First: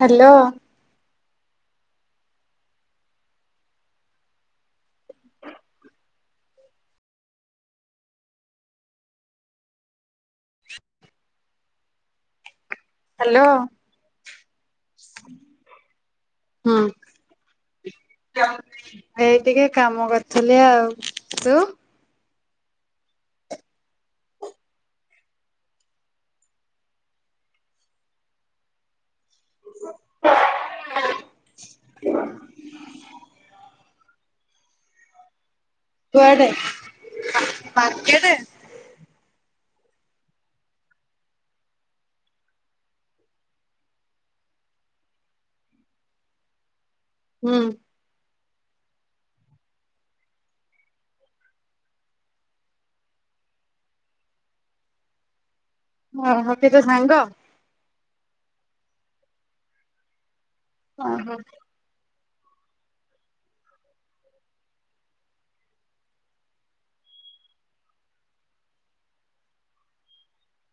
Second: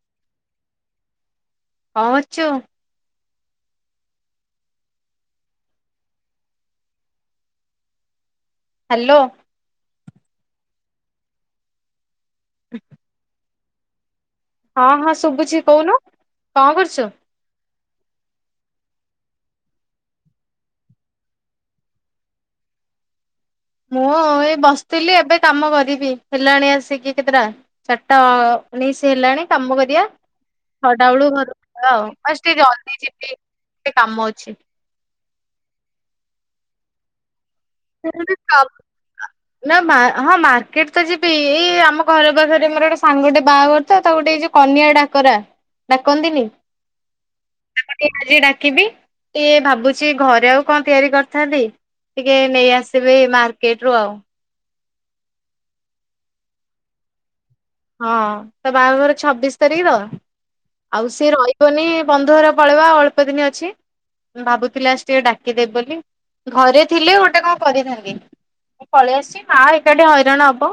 Hello କଣ କରୁଚୁ? Hello ହ [inaudible] ହ୍ୟାଲୋ ହଁ ହଁ ଶୁଭୁଛି କହୁନୁ କଣ କରୁଛୁ ଏଇ ଟିକେ କାମ କରୁଥିଲି ଆଉ ତୁ ମୁଁ ଏଇ ବସିଥିଲି ଏବେ କାମ କରିବି ହେଲାଣି ଆସିକି କେତେଟା ଚାରିଟା ଉଣେଇଶି ହେଲାଣି । କାମ କରିବା ଛଟା ବେଳୁ ଘର ଆଉ ଟିକେ ଜଲଦି ଯିବି କାମ ଅଛି କୁଆଡେ? ମାର୍କେଟ ନା ହଁ ମାର୍କେଟ ତ ଯିବି ଏଇ ଆମ ଘର ପାଖରେ ମୋର ଗୋଟେ ସାଙ୍ଗ ଟେ ବାହାଘର ତ ତାକୁ ଗୋଟେ ଏଇ ଯୋଉ କନିଆ ଡାକରା ଡାକନ୍ତିନି । ହୁଁ। ା [unintelligible] ଦେଖିବି ଟ ଭାବୁଛି ଘରେ ଆଉ କଣ ତିଆରି କରିଥାନ୍ତି ଟିକେ ନେଇ ଆସିବେ ମାର୍କେଟ ରୁ ଆଉ ହଁ ହ ସେ ତ ସାଙ୍ଗ ହଁ ତା ବାହାଘର ଛବିଶ ତାରିଖ ତ ଆଉ ସିଏ ଓହୋ ରହିବନି ବନ୍ଧୁ ଘର ପଳେଇବା ଅଳ୍ପ ଦିନ ଅଛି ଭାବୁଥିଲି ଆସ ଟିକେ ଡାକିଦେବ ବୋଲି ଘରେ ଥିଲେ ଗୋଟେ କଣ କରିଥାନ୍ତି ମୁ ପଳେଇ ଆସିଛି ମା ଏକାଠି ହଇରାଣ ହବ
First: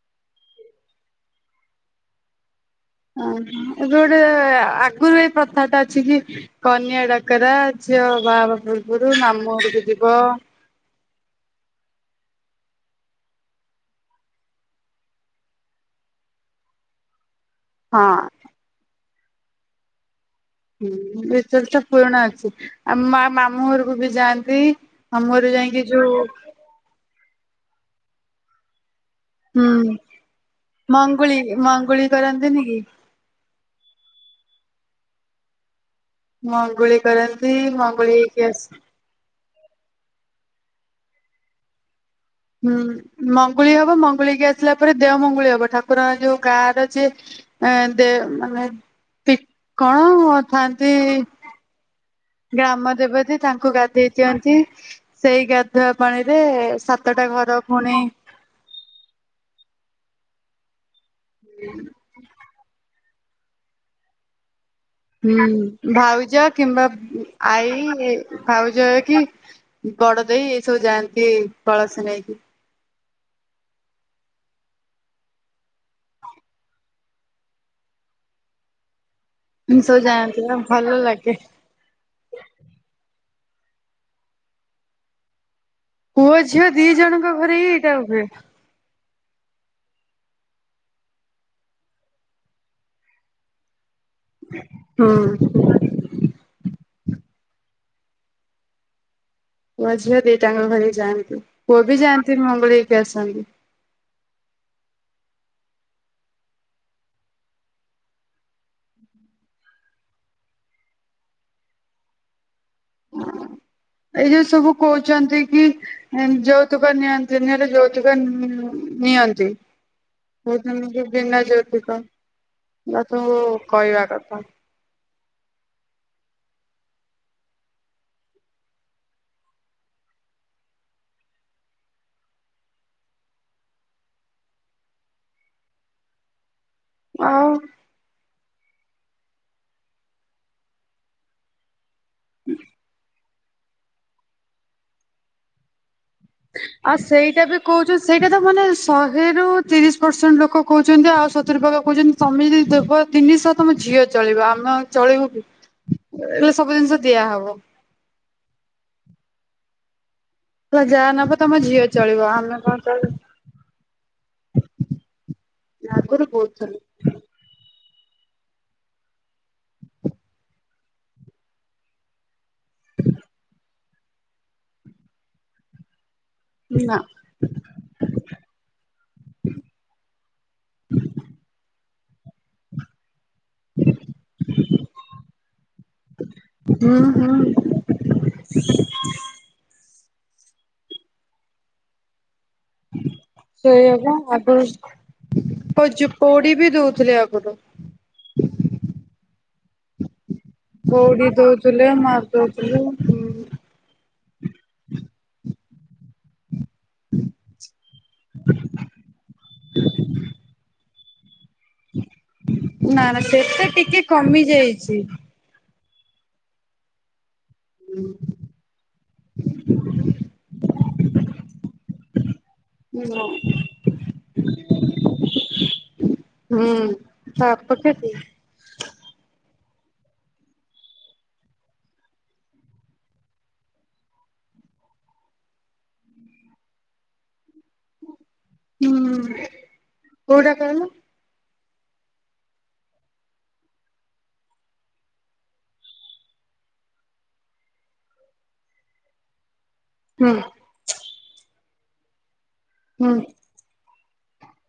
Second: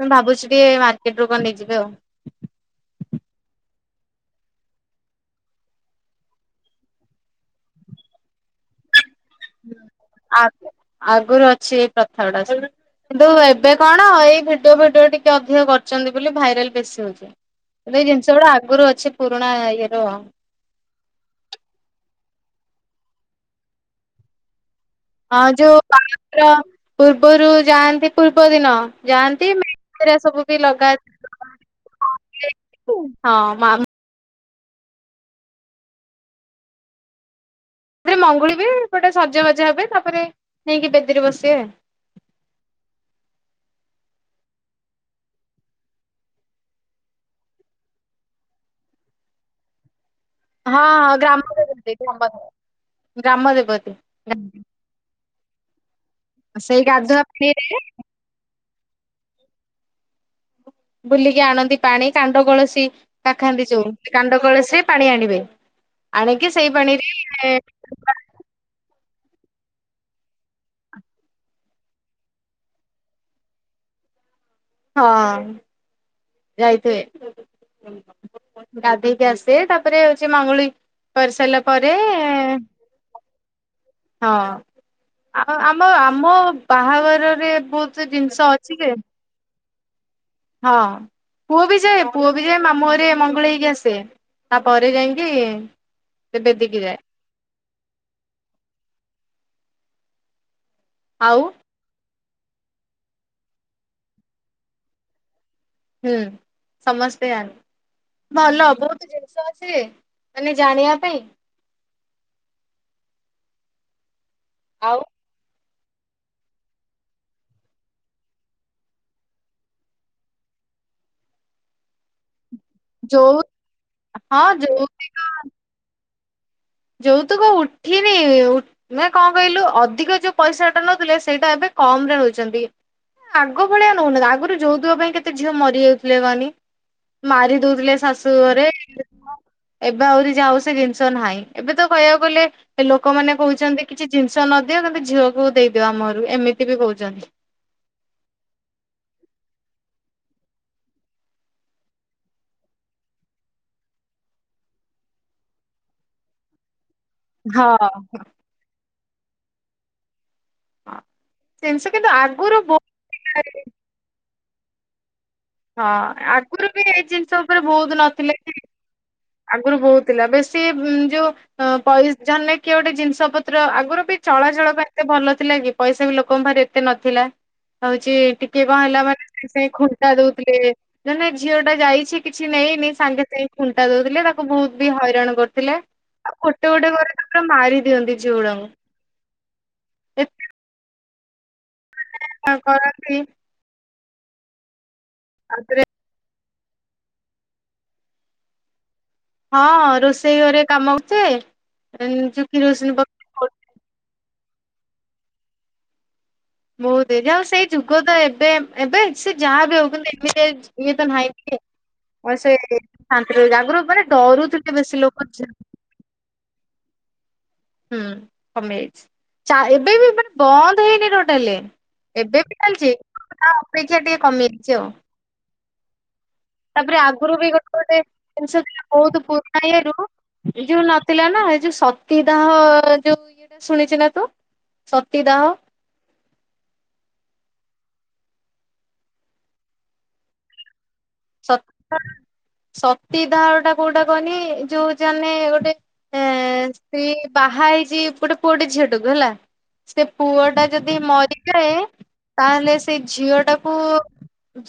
ମୁଁ ଭାବୁଛି ଟିକେ । କେତେ ଟୋକ ନେଇଯିବେ ଆଉ [unintelligible] ହ ଏବେ ଗୋଟେ ଆଗରୁ ଏ ପ୍ରଥାଟା ଅଛି କି କନିଆ ଡାକରା ଝିଅ ବାହା ପୂବ୍ରସ । ସେଠୁ ମାମୁଁ ଘର କୁ ଯିବ ଆ ଆଗରୁ ଅଛି ଏଇ ପ୍ରଥା ଗୁଡା କିନ୍ତୁ ଏବେ କଣ ଏଇ ଭିଡିଓ ଫିଡିଓ ଟିକେ ଅଧିକ କରିଛନ୍ତି ବୋଲି ଭାଇରାଲ ବେଶୀ ହଉଛି। ଏବେ ହଁ ଜିନିଷ ଗୁଡା ଆଗରୁ ଅଛି। ପୁରୁଣା ଇରୁ ହୁଁ ଏଚ ପୁରୁଣା ଅଛି ଆମ ମା ମାମୁଁ ଘରକୁ ବି ଯାଆନ୍ତି। ମାମୁଁ ହଁ ଘରକୁ ଯୋଉ ଯାଇକି ବାହାଘର ପ ପୂର୍ବରୁ ଯାଆନ୍ତି ପୂର୍ବ ଦିନ ଯାଆନ୍ତି ହୁଁ ମ ସବୁ ବି ଲଗା ମଙ୍ଗୁଳି ମଙ୍ଗୁଳି କରନ୍ତିନି କି ହଁ [unintelligible] ମଁଙ୍ଗୁଳିୀ କରରଣ ସେରେ ମଙ୍ଗୁଳି ବି ଗୋଟେ ସଜବା ହ ତାପରେ ନେଇକି ବେଦୀରେ ବସିବେ ହୁଁ ମଙ୍ଗୁଳି ହବ ମଙ୍ଗୁଳି କିି ଆସିଲା ପରେ ଦେହ ମଙ୍ଗୁଳି ହବ ଠାକୁର ଯୋଉ ଗାଁ ର ଯିଏ ଦେ ମାନେ କଣ ହଁଁ ହଁ ଥାନ୍ତି। ହଁ ଗ୍ରାମ ଦେବତୀ ଗ୍ରାମ ଗ୍ରାମ ଦେବତୀ ଗ୍ରାମ ତାଙ୍କୁ ଦେବତୀ। ଗାଧେଇ ଦିଅନ୍ତି ସେଇ ଗାଧୁଆ ପାଣିରେ ସେଇ ଗାଧୁଆ ସାତଟା ଘର ପାଣିରେ ପୁଣି ବୁଲିକି ଆଣନ୍ତି ପାଣି କାଣ୍ଡ କଳସୀ କାଖାନ୍ତି ଯୋଉ କାଣ୍ଡ କଳସୀ । ହୁଁ ଭାଉଜା କିମ୍ବା ପାଣିରେ ଆଈ ଭାଉଜା ବଡ ଦେଇ ଏ ସବୁ ଯାଆନ୍ତି କଳସୀ ନେଇକି । ହଁ ଯାଇଥେ ଗାଧେଇ। ଆସେ ଏମିତି ସବୁ ତାପରେ ହୋଉଛି ଯାଆନ୍ତି ଆଉ ମାଙ୍ଗୁଳି ଭଲ ଲାଗେ କରିସାଇଲା ପରେ ହଁ। ହଁ ଆମ ପୁଅ ଆମ ଝିଅ ଦି ଜଣଙ୍କ ବାହାଘରରେ ଘରେ ହିଁ ଏଇଟା ବହୁତ ହୁଏ। ଜିନିଷ ଅଛି ଜେ? ହଁ ପୁଅ ବି ଯାଏ ପୁଅ ବି ଯାଏ ମାମୁଁ ଙ୍ଘରେ ମଙ୍ଗୁଳି ହେଇକି ଆସେ । ତାପରେ ଯାଇକି ହୁଁ। ସେ ବେଦକି ଯାଏ । ପୁଅ ଝିଆ ଦେଇ ଟାଙ୍କ ଘରେ ଯାଆନ୍ତି ଆଉ ପୁଅ ବି ଯାଆନ୍ତି । ମଙ୍ଗୁଳି ହେଇକି ଆସନ୍ତି । ହୁଁ ସମସ୍ତେ ଆ ଭଲ ବହୁତ ଜିନିଷ ଅଛି ମାନେ ଜାଣିବା ପାଇଁ। ଏଇ ଯୋଉ ସବୁ ଆଉ କହୁଛନ୍ତି କି ଯୌତୁକ ନିଅନ୍ତି ନିଲେ ଯୌତୁକ ନିଅନ୍ତି [unintelligible] ବିନା ଯୌତୁକ ବାପାଙ୍କୁ ଯୋଉ କହିବା କଥା ହଁ । ଯୌତୁକ ଯୌତୁକ ଉଠିନି ମ କଣ କହିଲୁ ଅଧିକ ଯୋଉ ପଇସାଟା ନଉଥିଲେ ସେଇଟା ଏବେ କମ ରେ ନୋଉଛନ୍ତି ଆଗ ଭଳିଆ ନୋଉ ନାହାନ୍ତି ଆଗରୁ ଯୌତୁକ ପାଇଁ କେତେ ଝିଅ ମରିଯାଉ ଥିଲେ କହନି? ଆଉ ମାରି ଦୋଉଥିଲେ ଶାଶୁ ଘରେ । ଏବେ ଆହୁରି ଯାଉ ସେ ଜିନିଷ ନାହିଁ । ଏବେ ତ କହିବାକୁ ଗଲେ ଏ ଲୋକମାନେ କୋହୁଛନ୍ତି କିଛି ଜିନିଷ ନଦିଅ କିନ୍ତୁ ଝିଅକୁ ଦେଇଦିଅ ଆମ ହ ଆଉ ସେଇଟା ବି କୋହୁଚୁ ସେଇଟା ତ ମାନେ ଶହେରୁ ତିରିଶ ପର୍ସେଣ୍ଟ ଲୋକ କୋହୁଚନ୍ତି ଆଉ ସତୁରି ପର୍ସେଣ୍ଟ ଲୋକ କୋହୁଚନ୍ତି ତମେ ଯଦି ଦେବ ତିନିଷ ତମ ଝିଅ ଚଳିବ ଆମେ ଆ ଚଳିବୁକି ଏ ହେଲେ ସବୁ ଜିନିଷ ଦିଆହବ। ହଁ। ତମେ ଯାହା ନବ ତମ ଜିନିଷ ଝିଅ କିନ୍ତୁ ଚଳିବ ଆଗରୁ ଆମେ ବହୁତ କଣ ଚଳିବୁ। ହଁ ଆଗରୁ ଆଗୁରୁ କହୁଥିଲେ ବି ଏ ଜିନଷ ଉପରେ ବୋହୁତ ନ ଥିଲା କି? ଆଗରୁ ବୋହୁତ ଥିଲା ବେଶୀ ଯୋଉ ଉଁ ପାଇସ୍ ଜାନ୍ ରେ କିଏ ଗୋଟେ ଜିନିଷ ପତ୍ର ଆଗରୁ ବି ଚଳାଚଳ ପାଇଁ ଏତେ ଭଲ ଥିଲା କି ପଇସା ବି ଲୋ ଲୋକଙ୍କ ପାଖରେ ଏତେ ନା। ନଥିଲା ତ ହୋଉଚି ଟିକେ କଣ ହେଲା ମାନେ ସାଙ୍ଗେ ସାଙ୍ଗେ ଖୁଣ୍ଟା ଦୋଉଥିଲେ ଧରନିଅ ଝିଅଟା ଯାଇଚି କିଛି କିଛି ନେଇ ନେଇ ସାଙ୍ଗେ ସାଙ୍ଗେ ଖୁଟା ଦୋଉଥିଲେ ତାକୁ ବୋହୁତ ବି ହଇରାଣ କରୁଥିଲେ ଆଉ ଗୋଟେ ଗୋଟେ ହୁଁ ଘରେ ତାପରେ ହୁଁ ମାରିଦିଅନ୍ତି ଝିଅଗୁଡାଙ୍କୁ। ଏ ହଁ। ଆଉ କରନ୍ତି ଆଦୌ ତାପରେ ତ ଯୋଉ ପୋଡିୀ ବି ଦୋଉଥୁଲେ ଆଗରୁ। ହଁ ରୋଷେଇ ଘରେ କାମ ପୋଡି ଦଉଥିଲେ କରୁଥୁବେ ଅଁ ମାରି ଯୋଉ ଦଉଥିଲେ କିରୋସିନ ପକେଇ। [inaudible] ହୁଁ। ମୋ ଦେଇ ଯହାହୋଉ ସେଇ ଯୁଗ ତ ଏବେ ଏବେ ସେ ଯାହା ବି ହୋଉ କିନ୍ତୁ ଏମିତିଆ ଇଏ। ତା ଭାଇ ଆଉ ସେ ନା ନା ଶାନ୍ତି ରହୁଚି ସେତେ ଆଗରୁ ଟିକେ ମାନେ କମି ଡରୁଥିଲେ ଯାଇଛି। ବେଶୀ ଲୋକ ଝି ହୁଁ କମିଯାଇଚି ଚା ଏବେ ଏବେ ମାନେ ବନ୍ଦ ହେଇନି ଟୋଟାଲେ ଏବେ ବି ଚାଲଚି ତା ଅପେକ୍ଷା ଟିକେ କମିଯାଇଚି ଆଉ ହୁଁ ତାପରେ ଆଗରୁ ବି ଗୋଟେ ପାଖାପାଖି ଗୋଟେ ହୁଁ ଜିନିଷ ଥିଲା ବହୁତୁ ପ କାୟାରୁ ଏଇଯୋଉ ନଥିଲା ନା ଏଇଯୋଉ ଶତି ଦାହ ଯୋଉ ଇଏଟା ଶୁଣିଚୂ ନା ତୁ ସତୀଦାହ। ହୁଁ କୋଉଟା କହୁନୁ। ସତ ସତୀଦାହଟା କୋଉଟା କହନି ଯୋଉ ଜନେ ଗୋଟେ ଏଁ ସ୍ତ୍ରୀ ବାହାହେଇଚି ଗୋଟେ ପୁଅଟେ ଝିଅଟେକୁ ହେଲା ସେ ହୁଁ ପୁଅଟା ଯଦି ମରିଯାଏ ତାହେଲେ ସେଇ ହୁଁ ଝିଅଟାକୁ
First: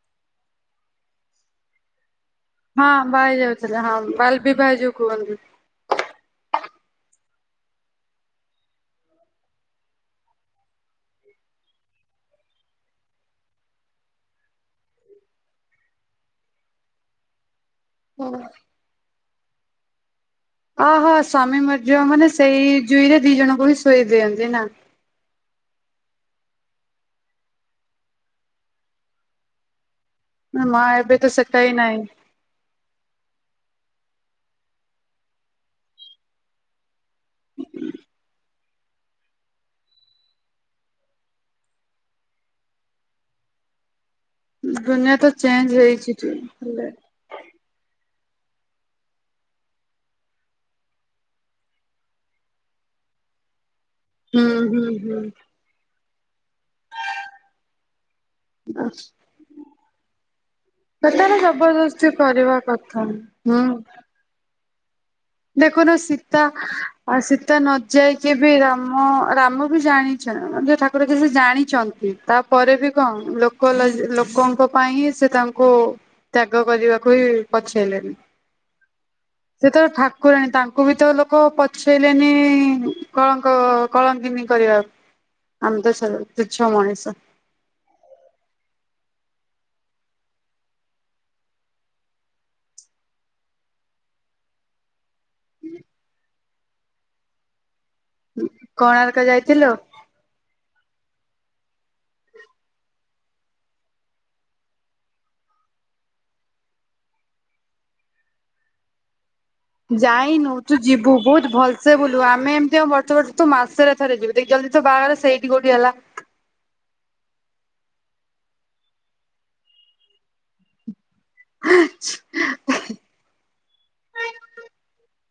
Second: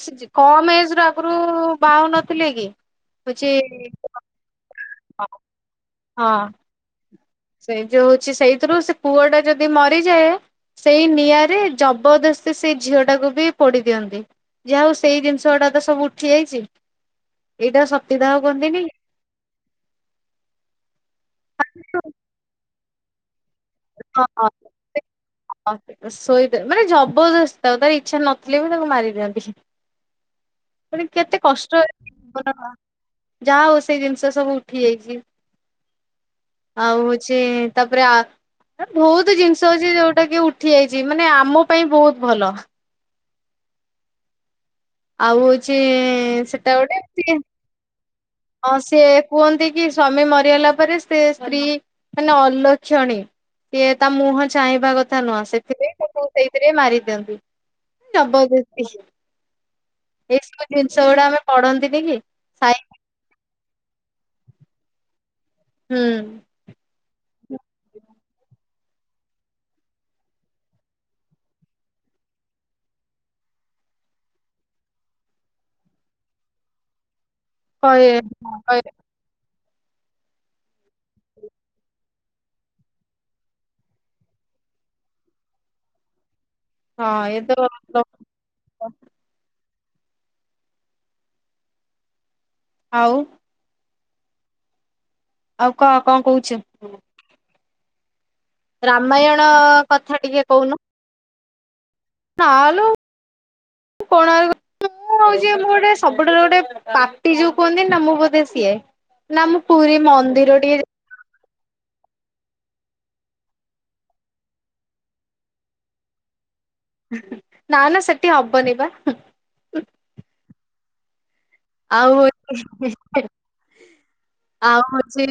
ସେ ଯେ କମ ଏଜର ରୁ ବାହା ହୋଉ ନ ହଁ ବାହା ହେଇଯାଉଥିଲେ ହଁ ବାଲବିବାହ ଏଇଯୋଉ କୁହନ୍ତି। ହଁ। ସେଇ ଯୋଉ ହଉଛି ସେଇଥିରୁ ସେ ପୁଅଟା ଯଦି ମରିଯାଏ ସେଇ ନିଆଁରେ ଜବରଦସ୍ତି ସେ ଝିଅଟାକୁ ବି ପୋଡି ଦିଅନ୍ତି ଯାହା ହଉ ସେଇ ଜିନିଷଟା ତ ସବୁ ଉଠି ଯାଇଛି। ଏଇଟା ସତିଦା ହଉ କରିଦେବି ଅ ହୋ ସ୍ୱାମୀ ମରିଯିବ ମାନେ ସେଇ ଜୁଇରେ ଦି ଜଣ ସୋଇଦିଅନ୍ତି ନା। ଶୋଇ ମାନେ ଜବରଦସ୍ ଆଉ ତାର ଇଚ୍ଛା ନଥିଲେ ବି ତାକୁ ମାରି ଦିଅନ୍ତି। ମା ମାନେ ଏବେ ତ କେତେ ସେଟାବି କଷ୍ଟ ନାହିଁ। ଯାହା ହଉ ସେଇ ଜିନିଷ ସବୁ ଉଠି ଯାଇଛି [inaudible] ଆଉ ହଉଛି ତାପରେ ବହୁତ ଜିନିଷ ଅଉଛି ଯୋଉଟା କି ଉଠି ଯାଇଛି ମାନେ ଆମ ପାଇଁ ବହୁତ ଭଲ। ଦୁନିଆ ତ ଆଉ ଚେଞ୍ଜ ହଉଛି ହେଇଛି ସେଟା ହେଲେ ଗୋଟେ ଟିକେ ହଁ ସେ କୁହନ୍ତି କି ସ୍ଵାମୀ ମରିଗଲା ପରେ ସେ ସ୍ତ୍ରୀ ମାନେ ଅଲକ୍ଷଣୀ। କିଏ ତା ହୁଁ ମୁହଁ ହୁଁ ଚାହିଁବା ହୁଁ। କଥା ନୁହଁ ସେଥିପାଇଁ [unintelligible] ସେଇଥିରେ ମାରି ଦିଅନ୍ତି ଜବରଦସ୍ତି [inaudible] ଏସବୁ ଜିନିଷ ଗୁଡା ସେତେବେଳେ ଆମେ ପଢନ୍ତିନି ଜବରଦସ୍ତି କି କରିବା ସାଇ କଥା ହୁଁ। ଦେଖୁନୁ ହୁଁ ସୀତା ଆସିଚି। ସୀତା ନ ଯାଇକି ବି ରାମ ରାମ ବି ଜାଣିଛ ଯେ ଠାକୁର ଯ ସେ ଜାଣିଛନ୍ତି ତାପରେ ବି କଣ ଲୋକ ଲୋକଙ୍କ ପାଇଁ ହିଁ ସେ ତାଙ୍କୁ ତ୍ୟାଗ କରିବାକୁ ହି [unintelligible] ଯେତେବେଳେ ଠା କୁରାଣୀ ତାଙ୍କୁ ବି ତ ଲୋକ ପଛେଇଲେନି କଳଙ୍କ କଳଙ୍କିନୀ କରିବାକୁ ଆମ ତ ଛାଡ ହଁ ଏଇ ତ ଆଉ ଆଉ କଣ କଣ କହୁଛ? ହୁଁ। କୋଣାର୍କ ରାମାୟଣ ଯାଇଥିଲୁ କଥା ଟିକେ କହୁନୁ। ନା ଲୋ କୋଣାର୍କ ମୁଁ ହଉଚି ମୁଁ ଗୋଟେ ସବୁଠାରୁ ଗୋଟେ ପାପି ଯୋଉ କୁହନ୍ତିନି। ମୁ ବୋଧେ ସିଏ ନା ମୁଁ ପୁରୀ ଯାଇନୁ ମନ୍ଦିର ତୁ ଟିକେ ଯିବୁ ବହୁତ ଭଲସେ ବୁଲିବୁ ଆମେ [unintelligible] ନା ନା ସେଠି ହବନି ବା ଆଉ ହଉଛି ଉଁ ଉଁ ଉଁ ଆଉ ହଉଛି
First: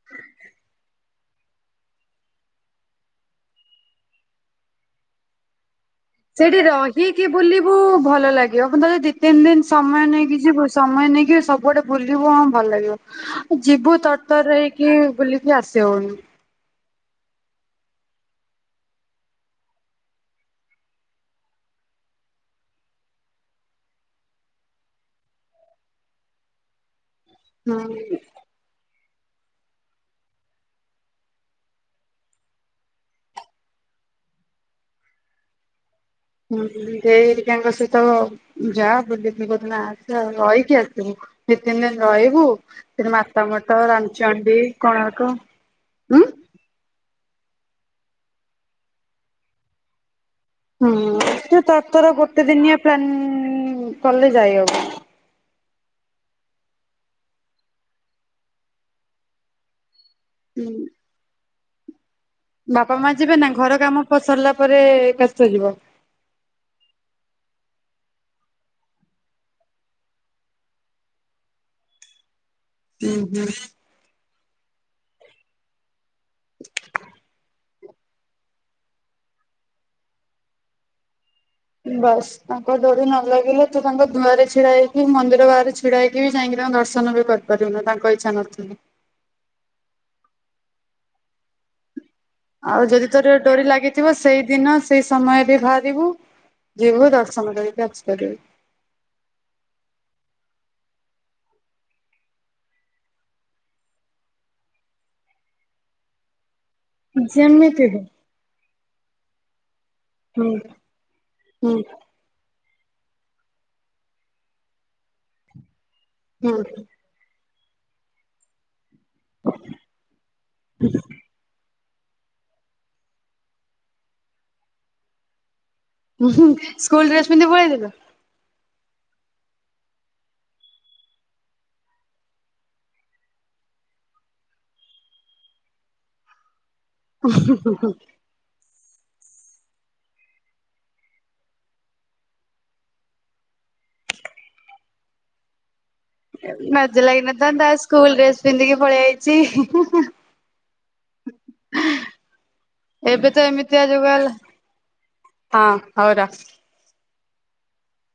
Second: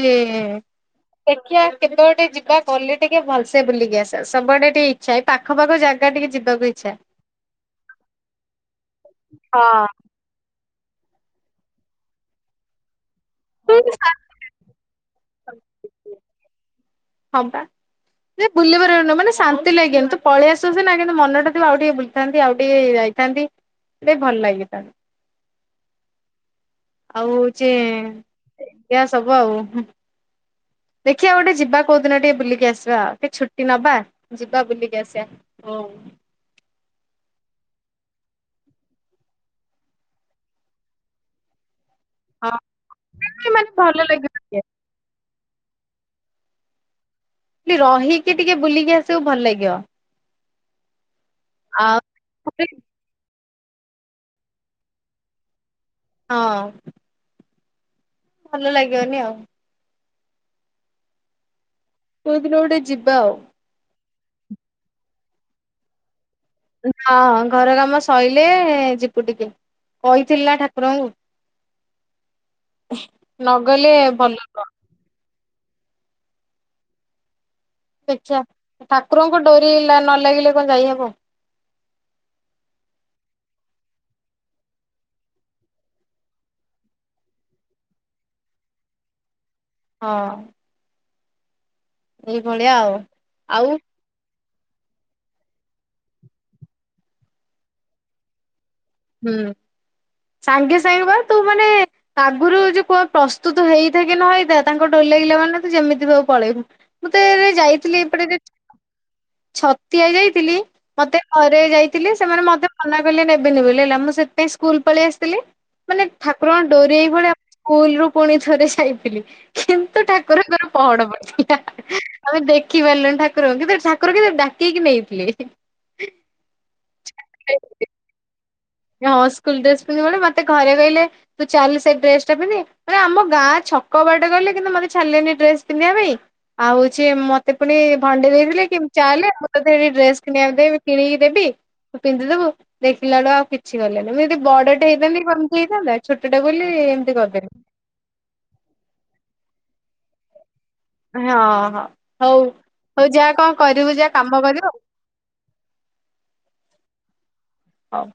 ଦେଖିବା କେତେବେଳେ ଗୋଟେ ଯିବା ଗଲେ ଟିକେ ଭଲସେ ବୁଲିକି ଆସିବା ସବୁଆଡେ ଟିକେ ଇଚ୍ଛା ଏଇ ପାଖ ପାଖ ଯା ସେଇଠି ରହିକି ବୁଲିବୁ ଭଲ ଲାଗିବ ଦି ତିନି ଦିନ ହଁ ସମୟ ନେଇକିଛି ଯିବୁ ସମୟ ନେଇକି ସବୁଆଡେ ବୁଲିବୁ ହଁ ଭଲ ଲାଗିବ। ଯିବୁ ତରତରରେ ହେଇକି ବୁଲିକି ଆସି ହଉନି। ହଁ ପା ଯେ ବୁଲି ପାରିବନି ମାନେ ଶାନ୍ତି ଲାଗିବନି ତୁ ପଳେଇ ଆସୁ ନା କିନ୍ତୁ ମନ ଟା ତ ଆଉ ଟିକେ ବୁଲିଥାନ୍ତି ଆଉ ଟିକେ ଯାଇଥାନ୍ତି ତ ଭଲ ଲାଗିଥାନ୍ତି ଆଉ ଚେ। ହୁଁ। ଏଇଆ ସବୁ ଆଉ ଦେଖିବା ଗୋଟେ ଯିବା କୋଉ ଦିନ ଟିକେ ବୁଲିକି ଆସିବା ଆଉ ଟିକେ ଛୁଟି ନବା ଯିବା ବୁଲିକି ଆସିବା ହଉ । ହୁଁ ଦେଇ ହେରିକା ସହିତ ଯା ବୁଲିକି କଉ ଦିନ ଆସେ ଆଉ ରହିକି ଆସିବୁଦିତିନ୍ ଦିନ୍ ରହିବୁ ସେ ମାତା ମାନେ ମଠ ଭଲ ଲାଗିବ ରାମଚଣ୍ଡିୀ ଟିକେ କୋଣାର୍କ ଉଁ। ରହିକି ଟିକେ ବୁଲିକି ଆସିବୁ ଭଲ ଲାଗିବ। ହୁଁ। ତର ଆଉ ତର ଗୋଟେ ଦିନିଆ ପ୍ଲାାନ୍ ଉଁ କ। ହଁ। ଭଲ ଲାଗିବନି ଆଉ। ହୁଁ। କୋଉଦିନ ଗୋଟେ ବାପା ମା ଯିବା ଯିବେ ନା ଘର କାମ ପ ସରିଲା ପରେ ଏକା ସହିତ ଯିବ। ହଁ ଘର କାମ ସଇଲେ ଯିବୁ ଟିକେ। ହୁଁ ହୁଁ। ନଗଲେ ଭଲ। [unintelligible] [inaudible] ଦେଖ୍ୟା ଠାକୁରଙ୍କୁ ଡୋରି ନ ଲାଗିଲେ କଣ ଯାଇହବ। ବାସ୍ ତାଙ୍କ ଡୋରି ନ ଲାଗିଲେ ତୁ ତାଙ୍କ ଧୂଆରେ ଛିଡା ହେଇକି ମନ୍ଦିର ବାହାରେ ଛିଡା ହେଇକି ବି ଯାଇକି ତାଙ୍କ ଦର୍ଶନ ବି କରିପାରିବୁନ ତାଙ୍କ ଇଛା ନଥିଲେ। ହଁ। ଆଉ ଯଦି ତୋର ଡୋରି ଆଉ ଲାଗିଥିବ ସେଇ ଦିନ ସେଇ ସମୟରେ ବାହାରିବୁ ଯିବୁ ଦର୍ଶନ କରିକି ଆସିି ପାରିବୁ। ହୁଁ । ମୁଁ ତଏ ଯେମିତି ରେଯାଇଥିଲି ହଉ। ଏପଟେ ଛତ୍ ତିଆ ହୁଁ ଯାଇଥିଲି ମତେ ଅରେ ହୁଁ ଯାଇଥିଲି ସେମାନେ ମତେ ମନା କଲେ ନେବେନି ବୋଲି। ହେଲା ମୁଁ ସେଥି ପାଇଁ ସ୍କୁଲ ପଳେଇ ଆସିଥିଲି। ମାନେ ଠାକୁରଙ୍କ ଡରି ଏଇ ଭଳିଆ ସ୍କୁଲ ରୁ ପୁଣି ଥରେ ଜାଇ ତିଲି କିନ୍ତୁ ଠାକୁରଙ୍କର ପହଡ ପଡିଥିଲା। ଆମେ ଦେଖି ପାରିଲୁନି ଠାକୁରଙ୍କୁ କିନ୍ତୁ ଠାକୁର କିନ୍ତୁ ଡାକିକି ନେଇଥିଲେ। ଉହୁଁ ସ୍କୁଲ ଡ୍ରେସ ପିନ୍ଧି ପଳେଇଥିଲ? ହଁ ସ୍କୁଲ ଡ୍ରେସ୍ ପିନ୍ଧି ପୁଣି ମତେ ଘରେ କହିଲେ ତୁ ଚାଲ ସେ ଡ୍ରେସଟା ପିନ୍ଧି ମାନେ ଆମ ଗାଁ ଛକ ବାଟେ ଗଲେ କିନ୍ତୁ ମୋତେ ଛାଡିଲେନି ଡ୍ରେସ ପିନ୍ଧିବା ପାଇଁ। ଆଉ ହଉଛି ମତେ ପୁଣି ଭଣ୍ଡେଇ ଦେଇଥିଲେ କି ଚାଲେ ଏଠି ଆସି ଡ୍ରେସ କିଣିବାକୁ ଦେଇ କିଣିକି ଦେବି ପିନ୍ଧିଦବୁ ଦେଖିଲାଳୁ ଆଉ କି କିଛି ଦେଲେନି ମୁଁ ଯଦି ବଡଟେ ହେଇଥାନ୍ତି କମ ହେଇଥାନ୍ତା। ଛୋଟଟେ ବୋଲି ମଜା ଏମିତି କରିଦେଲି। ଲାଗିନଥାନ୍ତା ସ୍କୁଲ ଡ୍ରେସ ପିନ୍ଧିକି ପଳେଇ ଆଇଚି ହିଁ ହିଁ ହୁଁ। କୁହ। ହଁ ହଁ ହଉ ହଉ ଏବେ ଯା ତ କଣ ଏମିତିଆ କରିବୁ ଯୁଗ ଯା ହେଲା କାମ କରିବୁ। ହଁ ହଉ ରଖ। ହଉ।